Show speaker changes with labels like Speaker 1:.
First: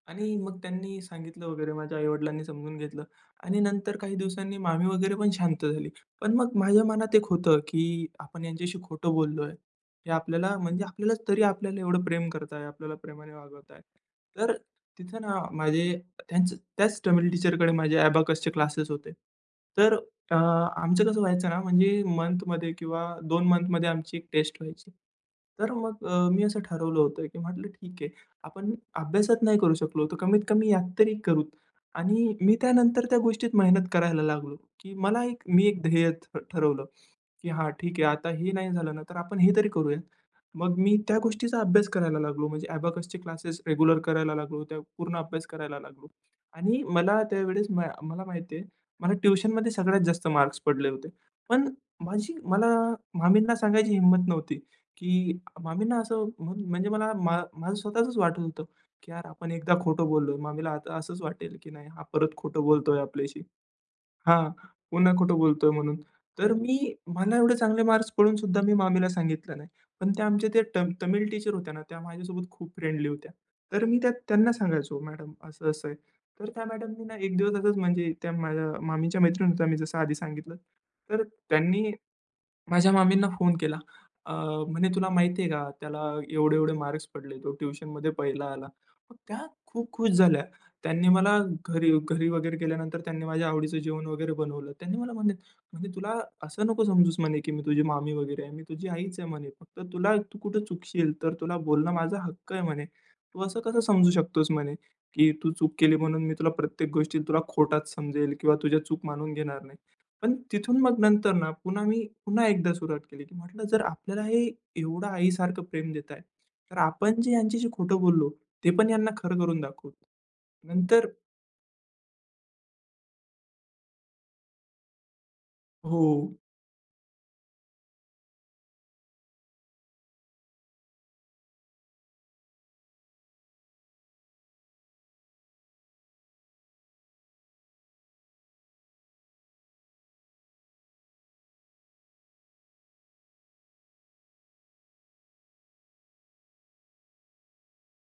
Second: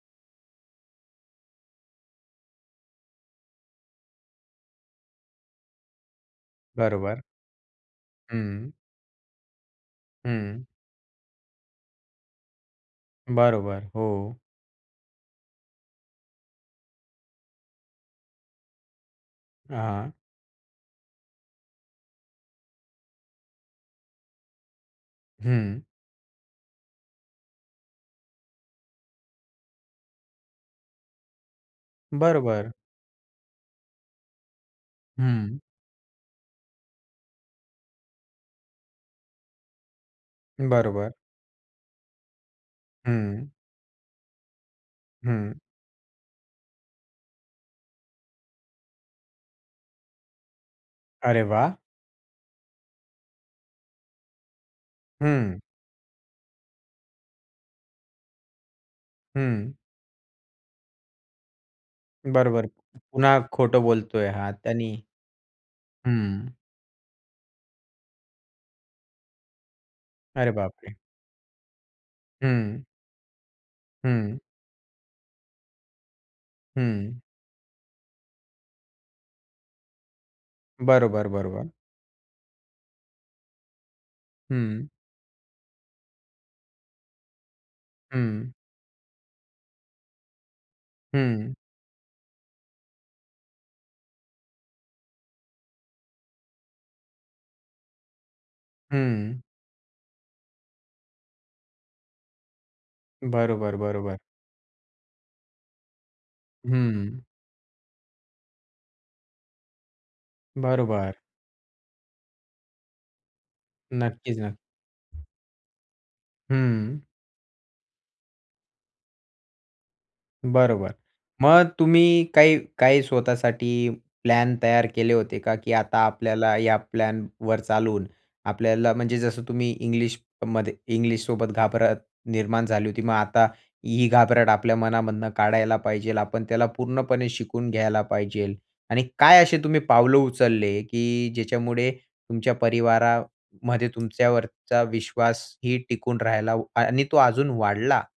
Speaker 1: आणि मग त्यांनी सांगितलं वगैरे, माझ्या आई-वडिलांनी समजून घेतलं आणि नंतर काही दिवसांनी मामी वगैरे पण शांत झाली. पण मग माझ्या मनात
Speaker 2: बरोबर.
Speaker 1: एक होतं, की आपण
Speaker 2: हं.
Speaker 1: ह्यांच्याशी खोटं बोललोय. हे आपल्याला
Speaker 2: हं.
Speaker 1: म्हणजे आपल्याला तरी आपल्याला एवढं प्रेम करतायत. आपल्याला प्रेमाने वागवताय.
Speaker 2: बरोबर, हो.
Speaker 1: तर तिथं ना, माझे त्याच त्याच तमिल टीचर कडे माझे अबॅकस चे क्लासेस होते. तर
Speaker 2: हां.
Speaker 1: अ, आमचं कसं व्हायचं ना, म्हणजे मंथमध्ये किंवा 2 मंथमध्ये आमची एक टेस्ट व्हायची. तर
Speaker 2: हं.
Speaker 1: मग अ, मी असं ठरवलं होतं, की म्हटलं ठीक आहे. आपण अभ्यासात नाही करू शकलो तर कमीत कमी यात तरी करू आणि मी
Speaker 2: बरोबर.
Speaker 1: त्यानंतर त्या गोष्टीत मेहनत करायला लागलो, की मला एक
Speaker 2: हं.
Speaker 1: मी एक ध्येय ठ ठरवलं, की हा ठीक आहे. आता हे नाही झालं ना तर आपण हे तरी करूया. मग मी
Speaker 2: बरोबर.
Speaker 1: त्या गोष्टीचा अभ्यास करायला लागलो. म्हणजे अबॅकस चे
Speaker 2: हं.
Speaker 1: क्लासेस रेग्युलर करायला लागलो. त्या पूर्ण अभ्यास
Speaker 2: हं.
Speaker 1: करायला लागलो आणि मला त्यावेळेस म मला माहिती आहे, मला ट्युशनमध्ये सगळ्यात जास्त मार्क्स पडले होते.
Speaker 2: अरे
Speaker 1: पण
Speaker 2: वाह!
Speaker 1: माझी मला मामींना सांगायची हिम्मत नव्हती, की
Speaker 2: हं.
Speaker 1: मामींना असं म्हणजे मला मा माझं स्वतःचच वाटत होतं, की यार आपण
Speaker 2: हं.
Speaker 1: एकदा खोटं बोललोय. मामीला आता असंच वाटेल, की नाही हा परत खोटं
Speaker 2: बरोबर,
Speaker 1: बोलतोय आपल्याशी
Speaker 2: पुन्हा खोटं बोलतोय हा
Speaker 1: हां,
Speaker 2: त्यांनी
Speaker 1: पुन्हा खोटं बोलतोय म्हणून.
Speaker 2: हं.
Speaker 1: तर मी मला एवढे चांगले मार्क्स पडून सुद्धा मी मामीला सांगितलं नाही. पण त्या आमचे
Speaker 2: अरे
Speaker 1: ते ट
Speaker 2: बापरे!
Speaker 1: तमिळ टीचर होत्या ना त्या माझ्यासोबत खूप
Speaker 2: हं.
Speaker 1: फ्रेंडली होत्या. तर मी त्यात
Speaker 2: हं.
Speaker 1: त्यांना सांगायचो, "मॅडम असं-असं आहे." तर त्या मॅडमनी ना
Speaker 2: हं.
Speaker 1: एक दिवसातच म्हणजे त्या माझ्या मामीच्या मैत्रीण होत्या मी जसं आधी सांगितलं. तर
Speaker 2: बरोबर, बरोबर.
Speaker 1: त्यांनी, माझ्या मामींना फोन केला, अ,
Speaker 2: हं.
Speaker 1: म्हणे, "तुला माहिती आहे का? त्याला एवढे-एवढे मार्क्स पडले. तो ट्युशनमध्ये पहिला
Speaker 2: हं.
Speaker 1: आला." मग त्या खूप खुश झाल्या. त्यांनी मला
Speaker 2: हं.
Speaker 1: घरी घरी वगैरे गेल्यानंतर त्यांनी माझ्या आवडीचं जेवण वगैरे बनवलं. त्यांनी मला म्हणे म्हणे, "तुला असं नको समजूच म्हणे, की मी तुझी मामी वगैरे आहे. मी तुझी आईच आहे
Speaker 2: हं.
Speaker 1: म्हणे. फक्त तुला तू कुठे चुकशील तर तुला बोलणं माझा हक्क आहे म्हणे. तू असं
Speaker 2: बरोबर,
Speaker 1: कसं समजू
Speaker 2: बरोबर.
Speaker 1: शकतोस म्हणे, की तू चूक केली म्हणून मी तुला प्रत्येक गोष्टी
Speaker 2: हं.
Speaker 1: तुला खोटाच समजेल किंवा तुझ्या चूक मानून घेणार नाही." पण तिथून मग
Speaker 2: बरोबर.
Speaker 1: नंतर ना पुन्हा मी पुन्हा एकदा सुरुवात केली. म्हटलं जर आपल्याला
Speaker 2: नक्कीच
Speaker 1: हे
Speaker 2: ना.
Speaker 1: एवढं आई सारखं प्रेम देताय तर
Speaker 2: हं.
Speaker 1: आपण जे ह्यांच्याशी खोटं बोललो ते पण यांना खरं करून दाखवू.
Speaker 2: बरोबर.
Speaker 1: नंतर
Speaker 2: मग तुम्ही काही काही स्वतःसाठी प्लॅन तयार केले होते का, की आता
Speaker 1: हो.
Speaker 2: आपल्याला या प्लॅनवर चालून आपल्याला म्हणजे जसं तुम्ही इंग्लिशमध्ये इंग्लिश सोबत घाबरत निर्माण झाली होती मग आता ही घाबरट आपल्या मनामधनं काढायला पाहिजे आपण त्याला पूर्णपणे शिकून घ्यायला पाहिजे आणि काय असे तुम्ही पावलं उचलले, की ज्याच्यामुळे तुमच्या परिवारामध्ये तुमच्यावरचा विश्वासही टिकून राहिला व आणि तो अजून वाढला?